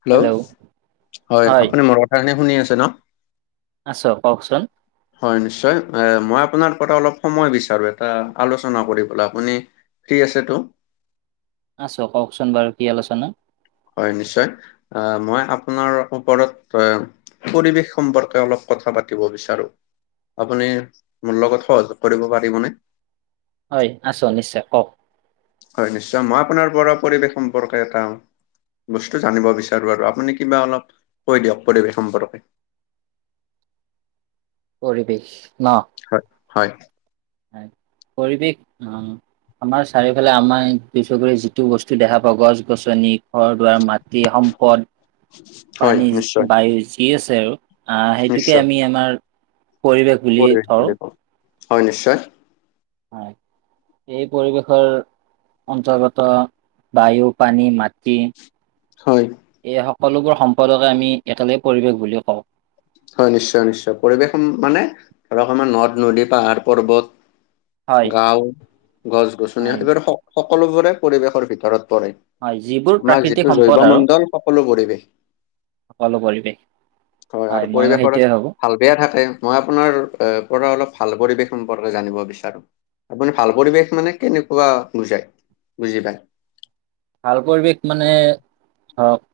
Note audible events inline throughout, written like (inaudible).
Hello, হয় আপুনি মোৰ কথাখিনি শুনি আছে ন? আছো কওকচোন। হয় নিশ্চয়, এ মই আপোনাৰ পৰা অলপ সময় বিচাৰো এটা আলোচনা কৰিবলৈ আপুনি ফ্ৰী আছে তো আছো কওকচোন বাৰু কি আলোচনা। হয় নিশ্চয়, আ মই আপোনাৰ ওপৰত এ পৰিৱেশ সম্পৰ্কে অলপ কথা পাতিব বিচাৰোঁ। আপুনি মোৰ লগত সহযোগ কৰিব পাৰিবনে? হয় আছো নিশ্চয় কওক। হয় নিশ্চয়, মই আপোনাৰ পৰা পৰিৱেশ সম্পৰ্কে এটা বস্তু জানিব বিচাৰো আৰু আপুনি কিবা অলপ কৈ দিয়ক পৰিৱেশ সম্পৰ্কে। পৰিৱেশ ন? হয় হয়। হয় পৰিবেশ অ আমাৰ চাৰিওফালে আমাৰ দুচকুৰে যিটো বস্তু দেখা পাওঁ গছ-গছনি ঘৰ-দুৱাৰ, মাটি, সম্পদ, হয় পানী, নিশ্চয় বায়ু যি আছে আৰু। আ' সেইটোকে নিশ্চয় আমি আমাৰ পৰিৱেশ বুলি পৰিৱেশ ধৰো বুলি কওঁ, হয় নিশ্চয়। হয়, এই পৰিৱেশৰ অন্তৰ্গত বায়ু, পানী, মাটি। হয়। এই সকলোবোৰ সম্পদকে আমি একালগে পৰিৱেশ বুলি কওঁ। হয় নিশ্চয় নিশ্চয়, পৰিৱেশ মানে ধৰক আমাৰ নদ- নদী, পাহাৰ-পৰ্বত হয় গাঁও, গছ-গছনি হয় এইবোৰ সকলোবোৰে পৰিৱেশৰ ভিতৰত পৰে। হয় যিবোৰ তোমাৰ প্ৰাকৃতিক যিটো সম্পদ জৈৱ আৰু মণ্ডল সকলো পৰিৱেশ। সকলো পৰিৱেশ, আৰু হয় ময়ো পৰিৱেশৰ সেইটোৱে ভাবোঁ। ভাল বেয়া থাকে মই আপোনাৰ পৰা অলপ ভাল পৰিৱেশ সম্পৰ্কে জানিব বিচাৰোঁ। আপুনি ভাল পৰিৱেশ মানে কেনেকুৱা বুজায় বুজি পায়? ভাল পৰিৱেশ মানে ধৰক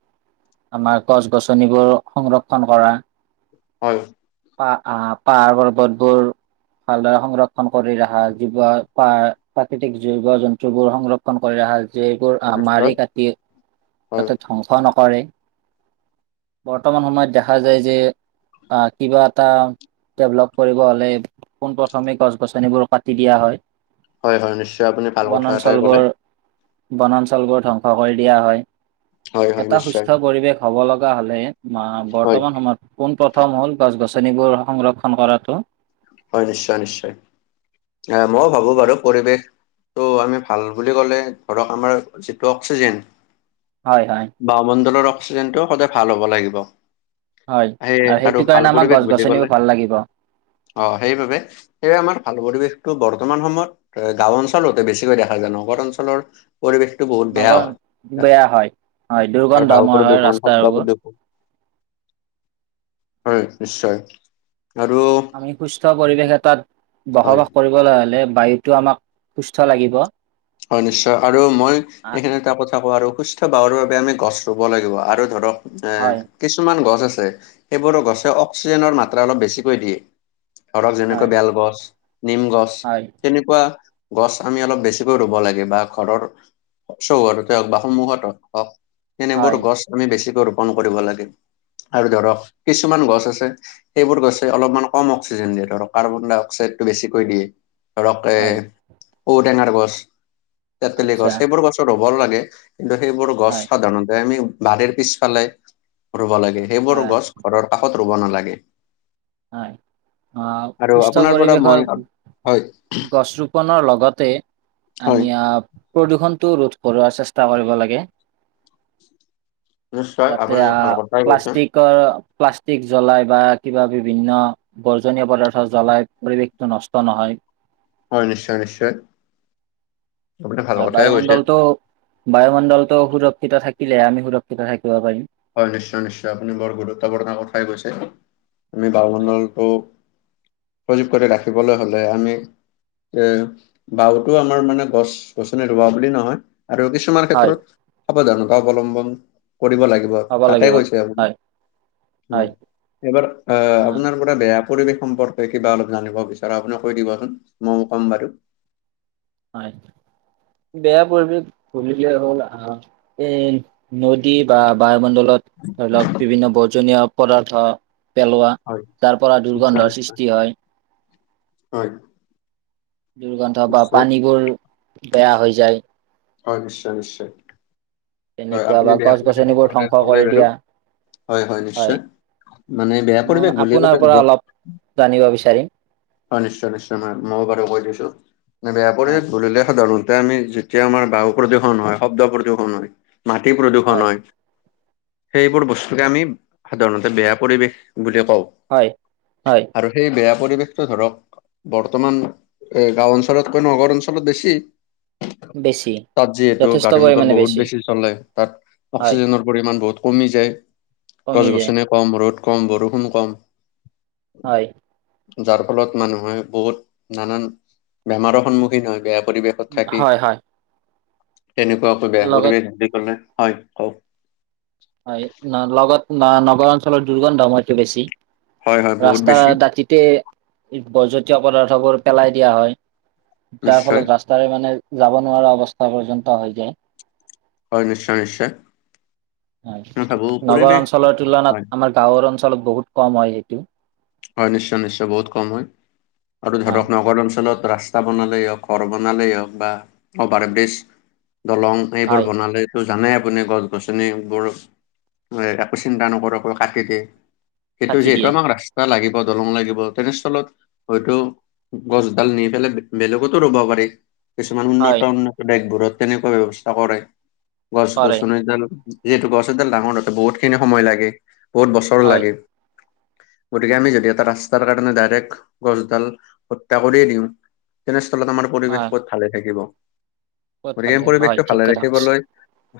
আমাৰ গছ-গছনিবোৰ সংৰক্ষণ কৰা। হয়। পা পাহাৰ পৰ্বতবোৰ ভালদৰে সংৰক্ষণ কৰি ৰখা জীৱ প্ৰাকৃতিক জীৱ জন্তুবোৰ সংৰক্ষ ণ কৰি ৰাখা যিবোৰ নিশ্চয় মাৰি কাটি হয় যাতে ধ্বংস নকৰে। বৰ্তমান সময়ত দেখা যায় যে আহ কিবা এটা ডেভলপ কৰিব হ'লে পোনপ্ৰথমে গছ গছনিবোৰ কাটি দিয়া হয়। হয় হয় নিশ্চয় আপুনি ভাল কথা এটাই ক'লে। বনাঞ্চলবোৰ বনাঞ্চলবোৰ ধ্বংস কৰি দিয়া হয়। হয় হয় এটা নিশ্চয় সুস্থ পৰিৱেশ হ'ব লগা হ'লে হয় বৰ্তমান সময়ত পোনপ্ৰথম হ'ল গছ-গছনিবোৰ সংৰক্ষণ কৰাটো হয় নিশ্চয়, নিশ্চয়, আ মই ভাবো বাৰু পৰিৱেশ ত' আমি ভাল বুলি ক'লে ধৰক আমাৰ যিটো অক্সিজেন হয় হয়। মণ্ডলৰ অক্সিজেনটো সদায় ভাল হ'ব লাগিব হয় সেয়ে আৰু সেইটো ভাল কাৰণে আমাক পৰিৱেশ গছ বুলি ক'লে গছনিবোৰ ভাল লাগিব। অ সেইবাবে সেয়ে আমাৰ ভাল পৰিৱেশটো বৰ্তমান সময়ত গাঁও অঞ্চলতে বেছিকৈ দেখা যায় নগৰ অঞ্চলৰ পৰিৱেশটো বহুত বেয়া নগৰ হয় কাৰণ বেয়া হয় হয় কাৰোবাৰ দুৰ্গন্ধময় ওপৰত হয় ভীষণ শব্দ ৰাস্তাবোৰ প্ৰদূষণ হয় নিশ্চয় আৰু আমি সুস্থ পৰিৱেশ এটাত হয় বসবাস কৰিবলৈ হ'লে বায়ুটো আমাক সুস্থ লাগিব। হয় নিশ্চয় আৰু মই এইখিনিতে এটা কথা কও আৰু সু স্থ বাহৰ বাবে আমি গছ ৰুব লাগিব আৰু ধৰক এ হয় কিছুমান গছ আছে সেইবোৰৰ গছে অক্সিজেনৰ মাত্ৰা অলপ বেছিকৈ দিয়ে। ধৰক যেনেকৈ হয় বেলগছ, নিমগছ হয় তেনেকোৱা গছ আমি অলপ বেছি কৈ ৰুব লাগে বা ঘৰৰ চৌহদতে হওক বা সন্মুখত হওক তেনেবোৰ হয় গছ আমি বেছিকৈ ৰোপন কৰিব লাগে আৰু ধৰক কিছুমান গছ আছে সেইবোৰ গছে অলপমান কম অক্সিজেন দিয়ে ধৰক কাৰ্বন-ডাই-অক্সাইডতটো বেছিকৈ দিয়ে ধৰক এ হয় ঔটেঙাৰ গছ তেতেলি গছ আচ্ছা সেইবোৰ গছ ৰুব লাগে ধৰক সেইবোৰ গছ হয় সাধাৰণতে আমি বাৰীৰ পিছফালে ৰুব লাগে সেইবোৰ হয় গছ ঘৰৰ কাষত ৰুব নালাগে হয় অ আৰু সুস্থ আপোনাৰ পৰা মই পৰিৱেশৰ হয় গছ ৰু পণৰ লগতে হয় আমি প্ৰদূষণটো ৰোধ কৰিব চেষ্টা কৰিব লাগে। নিশ্চয় যাতে আপুনি আহ ভাল কথাই কৈছে। প্লাষ্টিকৰ প্লাষ্টিক জ্বলাই বা কিবা বিভিন্ন বৰ্জনীয় পদাৰ্থ জ্বলাই পৰিৱেশটো নষ্ট নহয় হয় নিশ্চয় নিশ্চয়। আপুনি ভাল আৰু কথাই কৈছে। বায়ুমণ্ডলটো বায়ুমণ্ডলটো সুৰক্ষিত থাকিলে আমি সুৰক্ষিত থাকিব পাৰিম হয় নিশ্চয় নিশ্চয় আপুনি বৰ গুৰুত্বপূৰ্ণ কথাই কৈছে, আমি হয় বায়ুমণ্ডলটো সজীৱ কৰি ৰাখিবলৈ হ'লে আমি এ বাওতো আমাৰ মানে গছ-গছনি ৰুবা বুলি নহয় আৰু কি ছুমান হয়, ক্ষেত্ৰত সাৱধানতা অৱলম্বন কৰিব লাগিব। হ'ব তাকে লাগিব কৈছে আপুনি হয় হয় এবাৰ আহ আপোনাৰ আপোনাৰ বেয়া পৰিৱেশ সম্পৰ্কে কিবা অলপ জানিব বিচাৰো আপুনি কৈ দিবচোন মইও ক'ম বাৰু হয় বেয়া পৰিৱেশ বুলিলে হ'ল আহ এ নদী বা বায়ুমণ্ডলত ধৰি লওক বিভিন্ন বৰ্জনীয় পদাৰ্থ পেলোৱা হয় তাৰ পৰা নিশ্চয় দুৰ্গন্ধৰ নিশ্চয় সৃষ্টি হয়। হয় দুৰ্গন্ধ বা নিশ্চয় পানীবোৰ বেয়া হৈ যায়। হয় নিশ্চয় নিশ্চয় হয় তেনেকুৱা আপুনি বা গছ বেয়াখিনি গছনিবোৰ সম্পূৰ্ণকে ধ্বংস কৰি কলে বাৰু দিয়া হয় হয় নিশ্চয় মানে বেয়া মই পৰিৱেশ বুলি আপোনাৰ কলে পৰা ধৰক অলপ জানিব বিচাৰিম হয় নিশ্চয় নিশ্চয় মই মইয়ো বাৰু কৈ দিছো নে বেয়া হয় পৰিৱেশ বুলিলে সাধাৰণতে আমি যি তিয়া আমাৰ বায়ু প্ৰদূৰ্ষণ হয় শব্দ প্ৰদূৰ্ষণ হয় মাটি প্ৰদূৰ্ষণ হয় সেইবোৰ বস্তুকে আমি সাধাৰণতে বেয়া পৰিৱেশ বুলি কও হয় হয় আৰু এই বেয়া পৰিৱেশ টো ধৰক বৰ্তমান এ গাওঁ অঞ্চলতকৈ নগৰ অঞ্চলত বেছি বেছি তাত যিহেতু যথেষ্ট গাড়ী মটৰ পৰিমাণে বহুত বেছি চলে তাত হয় অক্সিজেনৰ পৰিমাণ বহুত কমি যায় গছ কমি যায় গছনি কম ৰ'দ কম বৰষুণ কম হয় যাৰ ফলত মানুহে বহুত নানান বেমাৰৰ সন্মুখীন হয় বেয়া পৰিৱেশ হয়, হয়। এনেকুৱাকৈ বেয়া লগত পৰিৱেশ বুলি কলে হয়। কওঁক। হয় ন লগত ন নগৰ অঞ্চলৰ দুৰ্গন্ধময়ত বেছি। হয় হয় বহুত ৰাস্তা বেছি দাঁতিত এ বজতিয়া পদাৰ্থবোৰ পেলাই দিয়া হয়, যাৰ নিশ্চয় ফলত ৰাচ তাৰে মানে যাব নোৱাৰা অৱস্থা পৰ্যন্ত হৈ যায়। হয়, নিশ্চয়-নিশ্চয়। হয়। নগৰ অঞ্চলৰ তুলনাত হয় আমাৰ গাঁওৰ অঞ্চলত বহুত কম হয় সেইটো। হয়, নিশ্চয়-নিশ্চয় বহুত কম হয়। আৰু হয় ধৰক নগৰ অঞ্চলত ৰাস্তা বনালেই হওঁক, ঘৰ বনালেই হওঁক, বা অভাৰ ব্ৰিজ, দলং এইবোৰ হয় বনালে তো জানে আপুনি গছ গছনিবোৰ একো চিন্তা নকৰাকৈ কাটি দিয়ে। সেইটো কাটি যিহেতু দিয়ে আমাক ৰাস্তা লাগিব দলং লাগিব তেনেস্থলত হয়তো গছডাল নি পেলাই বেলেগতো ৰুব পাৰি। কিছুমান হয় উন্নত-উন্নত দেশবোৰত তেনেকুৱা ব্যৱস্থা কৰে, গছ কৰে গছনি জাল যিহেতু গছ এডাল ডাঙৰ হওঁতে বহুতখিনি সময় লাগে, বহুত বছৰো হয় লাগে। গতিকে আমি যদি এটা ৰাস্তাৰ কাৰণে ডাইৰেক্ট গছডাল হত্যা কৰিয়ে দিওঁ তেনেস্থলত আমাৰ পৰিৱেশ হয় বহুত ভালে থাকিব ক'ত ভাল গতিকে থাকিব হয় পৰিৱেশটো ঠিক ভালে কথা কৈছে ৰাখিবলৈ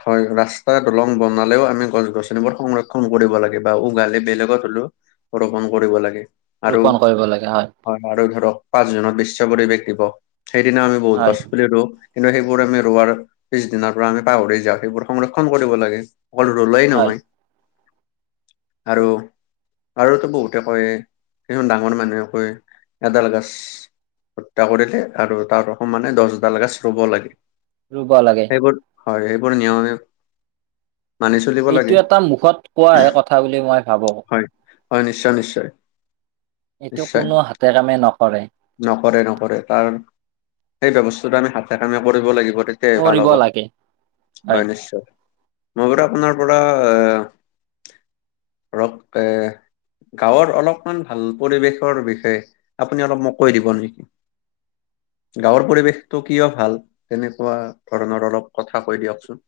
হয়, ৰাস্তা দলং বনালেও আমি গছ গছনিবোৰ সংৰক্ষণ কৰিব লাগে বা উঘালি বেলেগত হলেওঁ ৰোপণ কৰিব লাগে। ৰোপণ কৰিব লাগে হয়। হয় আৰু ধৰক পাঁচ জুনত বিশ্ব পৰিৱেশ দিবস, সেইদিনা আমি বহুত হয় গছ পুলি ৰুও। কিন্তু সেইবোৰ আমি ৰোৱাৰ পিছ দিনাৰ পৰা আমি পাহৰি যাওঁ সেইবোৰ সংৰক্ষণ কৰিব লাগে। অকলৰুলেই হয় নহয়, আৰু আৰুতো বহুতে কয়। সেইখন ডাঙৰ মানুহে কয়, এডাল গছ হত্যা কৰিলে আৰু তাৰ সমানে দচ দুটাল গছ ৰুব লাগে। ৰুব লাগে। সেইবোৰ হয়, সেইবোৰ নিয়ম মানি চলিব এইটো লাগে এটা মুখত কোৱাহে কথা বুলি মই ভাৱোঁ। হয় হয়, নিশ্চয়-নিশ্চয়। এইটো কোনো হাতে কামে নকৰে। নকৰে-নকৰে কাৰণ, সেই বস্তুটোআমি হাতে কামে কৰিব লাগিব এ ভাল কৰিব হ'ব, লাগে হয় নিশ্চয়। মই বাৰু আপোনাৰ পৰা, ধৰক এ গাঁৱৰ অলপমান ভাল পৰিৱেশৰ বিষয়ে আপুনি অলপ মোক কৈ দিব নেকি? গাঁৱৰ পৰিৱেশটো কিয় ভাল তেনেকুৱা ধৰণৰ অলপ কথা কৈ দিয়কচোন?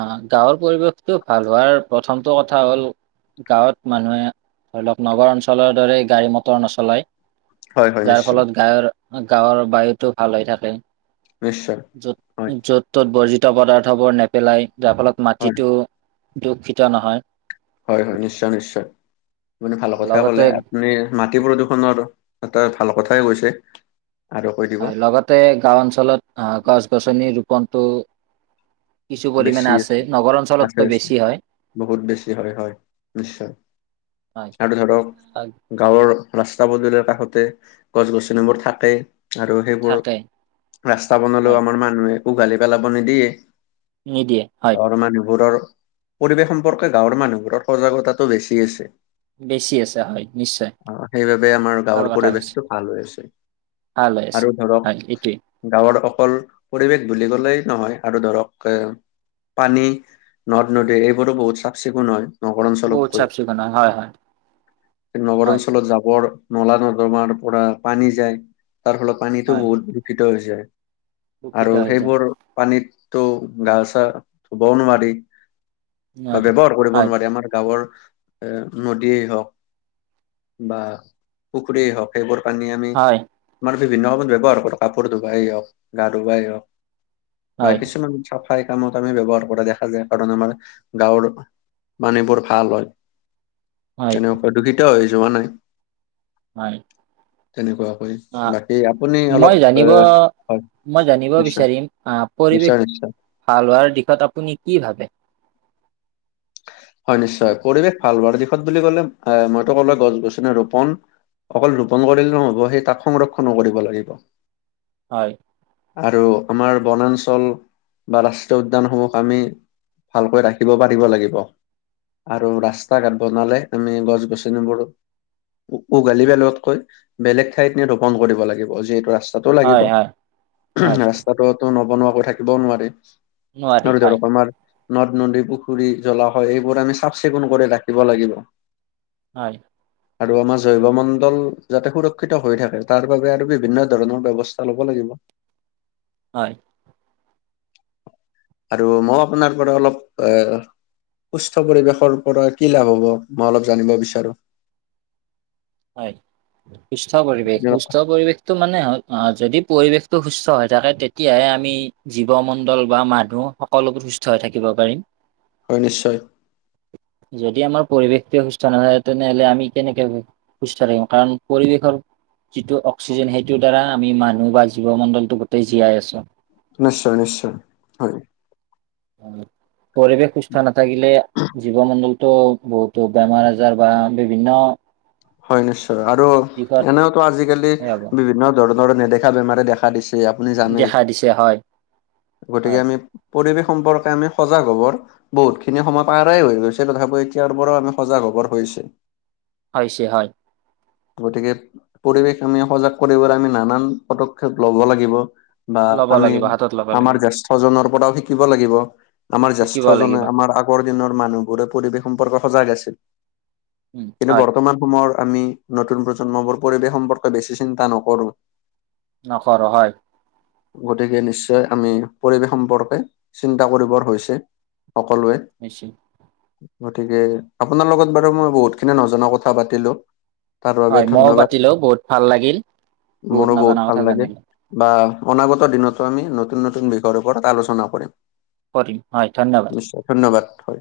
আ, গাঁৱৰ পৰিৱেশটো ভাল হোৱাৰ প্ৰথমটো কথা হ'ল গাঁৱত মানুহে ধৰি লওঁক নগৰ অঞ্চলৰ দৰে গাড়ী মটৰ নচলায়। হয় হয় যাৰ নিশ্চয় ফলত গৰ গাঁৱৰ বায়ুটো ভাল হৈ থাকে। নিশ্চয়। হয় য'ত-য'ত ত'ত বৰ্জিত পদাৰ্থবোৰ নেপেলাই, যাৰ ফলত হয় মাটিটো দুখিটা নহয়। হয়, হয়, নিশ্চয়-নিশ্চয়। আপুনি ভাল কথা লগতে কলে, আপুনি মাটি প্ৰদূষণৰ এটা ভাল কথাই কৈছে। আৰু কৈ দিব হয়, লগতে গাও অঞ্চলত আহ গছ গছনি ৰোপনটো কিছু বেছি পৰিমাণে আছে। নগৰ অঞ্চলতকৈ আছে-আছে বেছি হয় বহুত বেছি। হয়, হয় নিশ্চয়। আৰু ধৰক হয় গাঁৱৰ ৰাস্তা পদূলিৰ কাষতে গছ গছনিবোৰ থাকেই। আৰু সেইবোৰ থাকে ৰাস্তা বনালেও হয় আমাৰ মানুহে উঘালি পেলাব নিদিয়ে। নিদিয়ে। হয় গাঁৱৰ মানুহবোৰৰ পৰিৱেশ সম্পৰ্কে গাঁৱৰ মানুহবোৰৰ সজাগতাটো বেছি আছে। বেছি আছে হয় নিশ্চয় সেইবাবে আমাৰ ভাল গাঁৱৰ কথা কৈছে পৰিৱেশটো ভাল হৈ আছে। ভাল লৈ আছে আৰু ধৰক হয় এইটোৱেই। গাঁৱৰ অকল পৰিৱেশ বুলি ক'লেই নহয়, আৰু ধৰক। পানী নদ- নদী এইবোৰো বহুত চাফ চিকুণ হয়। নগৰ বহুত অঞ্চলতকৈ চাফ চিকুণ হয় হয় হয় নগৰ হয় অঞ্চলত জাৱৰ। নলা নৰ্দমাৰ পৰা পানী যায় তাৰ ফলত পানীতো হয় বহুত দূষিত হৈ যায়। আৰু দূষিত হৈ যায় সেইবোৰ পানীততো গা চা ধুবও নোৱাৰি? বা হয় ব্যৱহাৰ কৰিব হয় নোৱাৰি আমাৰ গাঁৱৰ। এ নদীয়ে হওক বা। পুখুৰীয়ে হওক সেইবোৰ পানী আমি। হয় তোমাৰ বিভিন্ন সময়ত ব্যৱহাৰ কৰো কাপোৰ ধুবাই হওক গা ধুবই হওক বা হয় কিছুমান। হয় কামত আমি ব্যৱহাৰ কৰা দেখা যায় কাৰণ আমাৰ গাঁৱৰ। পানীবোৰ ভাল হয় হয় (unintelligible) যোৱা নাই। হয়। তেনেকুৱাকৈ বাকী আপুনি মই অলপ এ জানিব হয়। মই জানিব নিশ্চয় বিচাৰিম অ' পৰিৱেশ নিশ্চয় নিশ্চয় ভাল হোৱাৰ দিশত আপুনি কি ভাবে। হয় নিশ্চয়। পৰিৱেশ ভাল হোৱাৰ দিশত বুলি ক'লে এ মইতো ক'লো এ গছ গছনি ৰোপন। অকল ৰোপণ কৰিলে নহ'ব সেই তাক সংৰক্ষণো কৰিব লাগিব। হয়। আৰু আমাৰ বনাঞ্চল বা ৰাষ্ট্ৰীয় উদ্যানসমূহ আমি। ভালকৈ ৰাখিব পাৰিব লাগিব। আৰু ৰাস্তা ঘাট বনালে আমি গছ গছনি বোৰো। উগালি পেলোৱাত কৈ বেলেগ ঠাইত নি ৰোপন কৰিব লাগিব যিহেতু ৰাস্তাটো হয় লাগিব। হয় হয় ৰাস্তাটোতো নবনোৱাকৈ থাকিবও নোৱাৰে নোৱাৰি আৰু হয় ধৰক আমাৰ। নদ-নদী, পুখুৰী, জলাশয় এইবোৰ আমি চাফ-চিকুণ কৰি ৰাখিব লাগিব। হয়। আৰু আমাৰ জৈৱমণ্ডল যাতে সুৰক্ষিত হৈ থাকে তাৰ বাবে আৰু বিভিন্ন ধৰণৰ ব্যৱস্থা। ল'ব লাগিব। হয়। আৰু মই আপোনাৰ পৰা অলপ এ। সুস্থ পৰিৱেশৰ পৰা কি লাভ হ'ব মই অলপ জানিব বিচাৰো। হয় সুস্থ পৰিৱেশ সুস্থ পৰিৱেশ। টো মানে হ যদি পৰিৱেশটো সুস্থ হৈ থাকে তেতিয়াহে আমি। জীৱ মণ্ডল বা মানুহ সকলোবোৰ সুস্থ হৈ থাকিব পাৰিম। হয় নিশ্চয়। যদি আমাৰ পৰিৱেশটো সুস্থ নহয় তেনেহ'লে আমি কেনেকে। সুস্থ থাকিম কাৰণ পৰিৱেশৰ যিটো অক্সিজেন সেইটোৰ দ্বাৰা আমি মানুহ বা জীৱমণ্ডলটো গোটেই জীয়াই আছোঁ। নিশ্চয়-নিশ্চয়, হয়। পৰিৱেশ সুস্থ নাথাকিলে জীৱমণ্ডলতো বহুতো বেমাৰ-আজাৰ বা বিভিন্ন হয় নিশ্চয় আৰু দিশত এনেওতো আজিকালি সেই হ'ব বিভিন্ন ধৰণৰ নেদেখা বেমাৰে দেখা দিছে। আপুনি জানে দেখা দিছে হয় হয় গতিকে আমি পৰিৱেশ সম্পৰ্কে আমি সজাগ হ'বৰ। বহুতখিনি সময় পাৰেই হৈ গৈছে তথাপিও এতিয়াৰ পৰাও আমি সজাগ হবৰ হৈছে। হৈছে হয়। গতিকে পৰিৱেশ আমি সজাগ কৰিবলৈ আমি নানান পদক্ষেপ লব লাগিব। বা ল'ব আমি লাগিব হাতত ল'ব আমাৰ লাগিব জ্যেষ্ঠজনৰ পৰাও শিকিব লাগিব। আমাৰ শিকিব জ্যেষ্ঠজনে লাগিব আমাৰ আগ আগৰদিনৰ মানুহবোৰে পৰিৱেশ সম্পৰ্কত সজাগ আছিল উম কিন্তু হয় বৰ্তমান অসমৰ আমি নতুন প্ৰজন্মবোৰ পৰিৱেশ সম্পৰ্কে বেছি চিন্তা নকৰো। নকৰোঁ, হয়। গতিকে নিশ্চয় আমি, পৰিৱেশ সম্পৰ্কে, চিন্তা কৰিবৰ হৈছে সকলোৱে। নিশ্চয় (unintelligible) গতিকে আপোনাৰ লগত বাৰু মই বহুতখিনি নজনা কথা পাতিলো। তাৰ বাবে হয় মইও ধন্যবাদ, পাতিলো বহুত ভাল লাগিল মোৰো নজনা বহুত ভাল কথা লাগিল। জানিলো বা অনাগত দিনতো আমি নতুন-নতুন বিষয়ৰ ওপৰত আলোচনা কৰিম। কৰিম হয় ধন্যবাদ। নিশ্চয় ধন্যবাদ, হয়।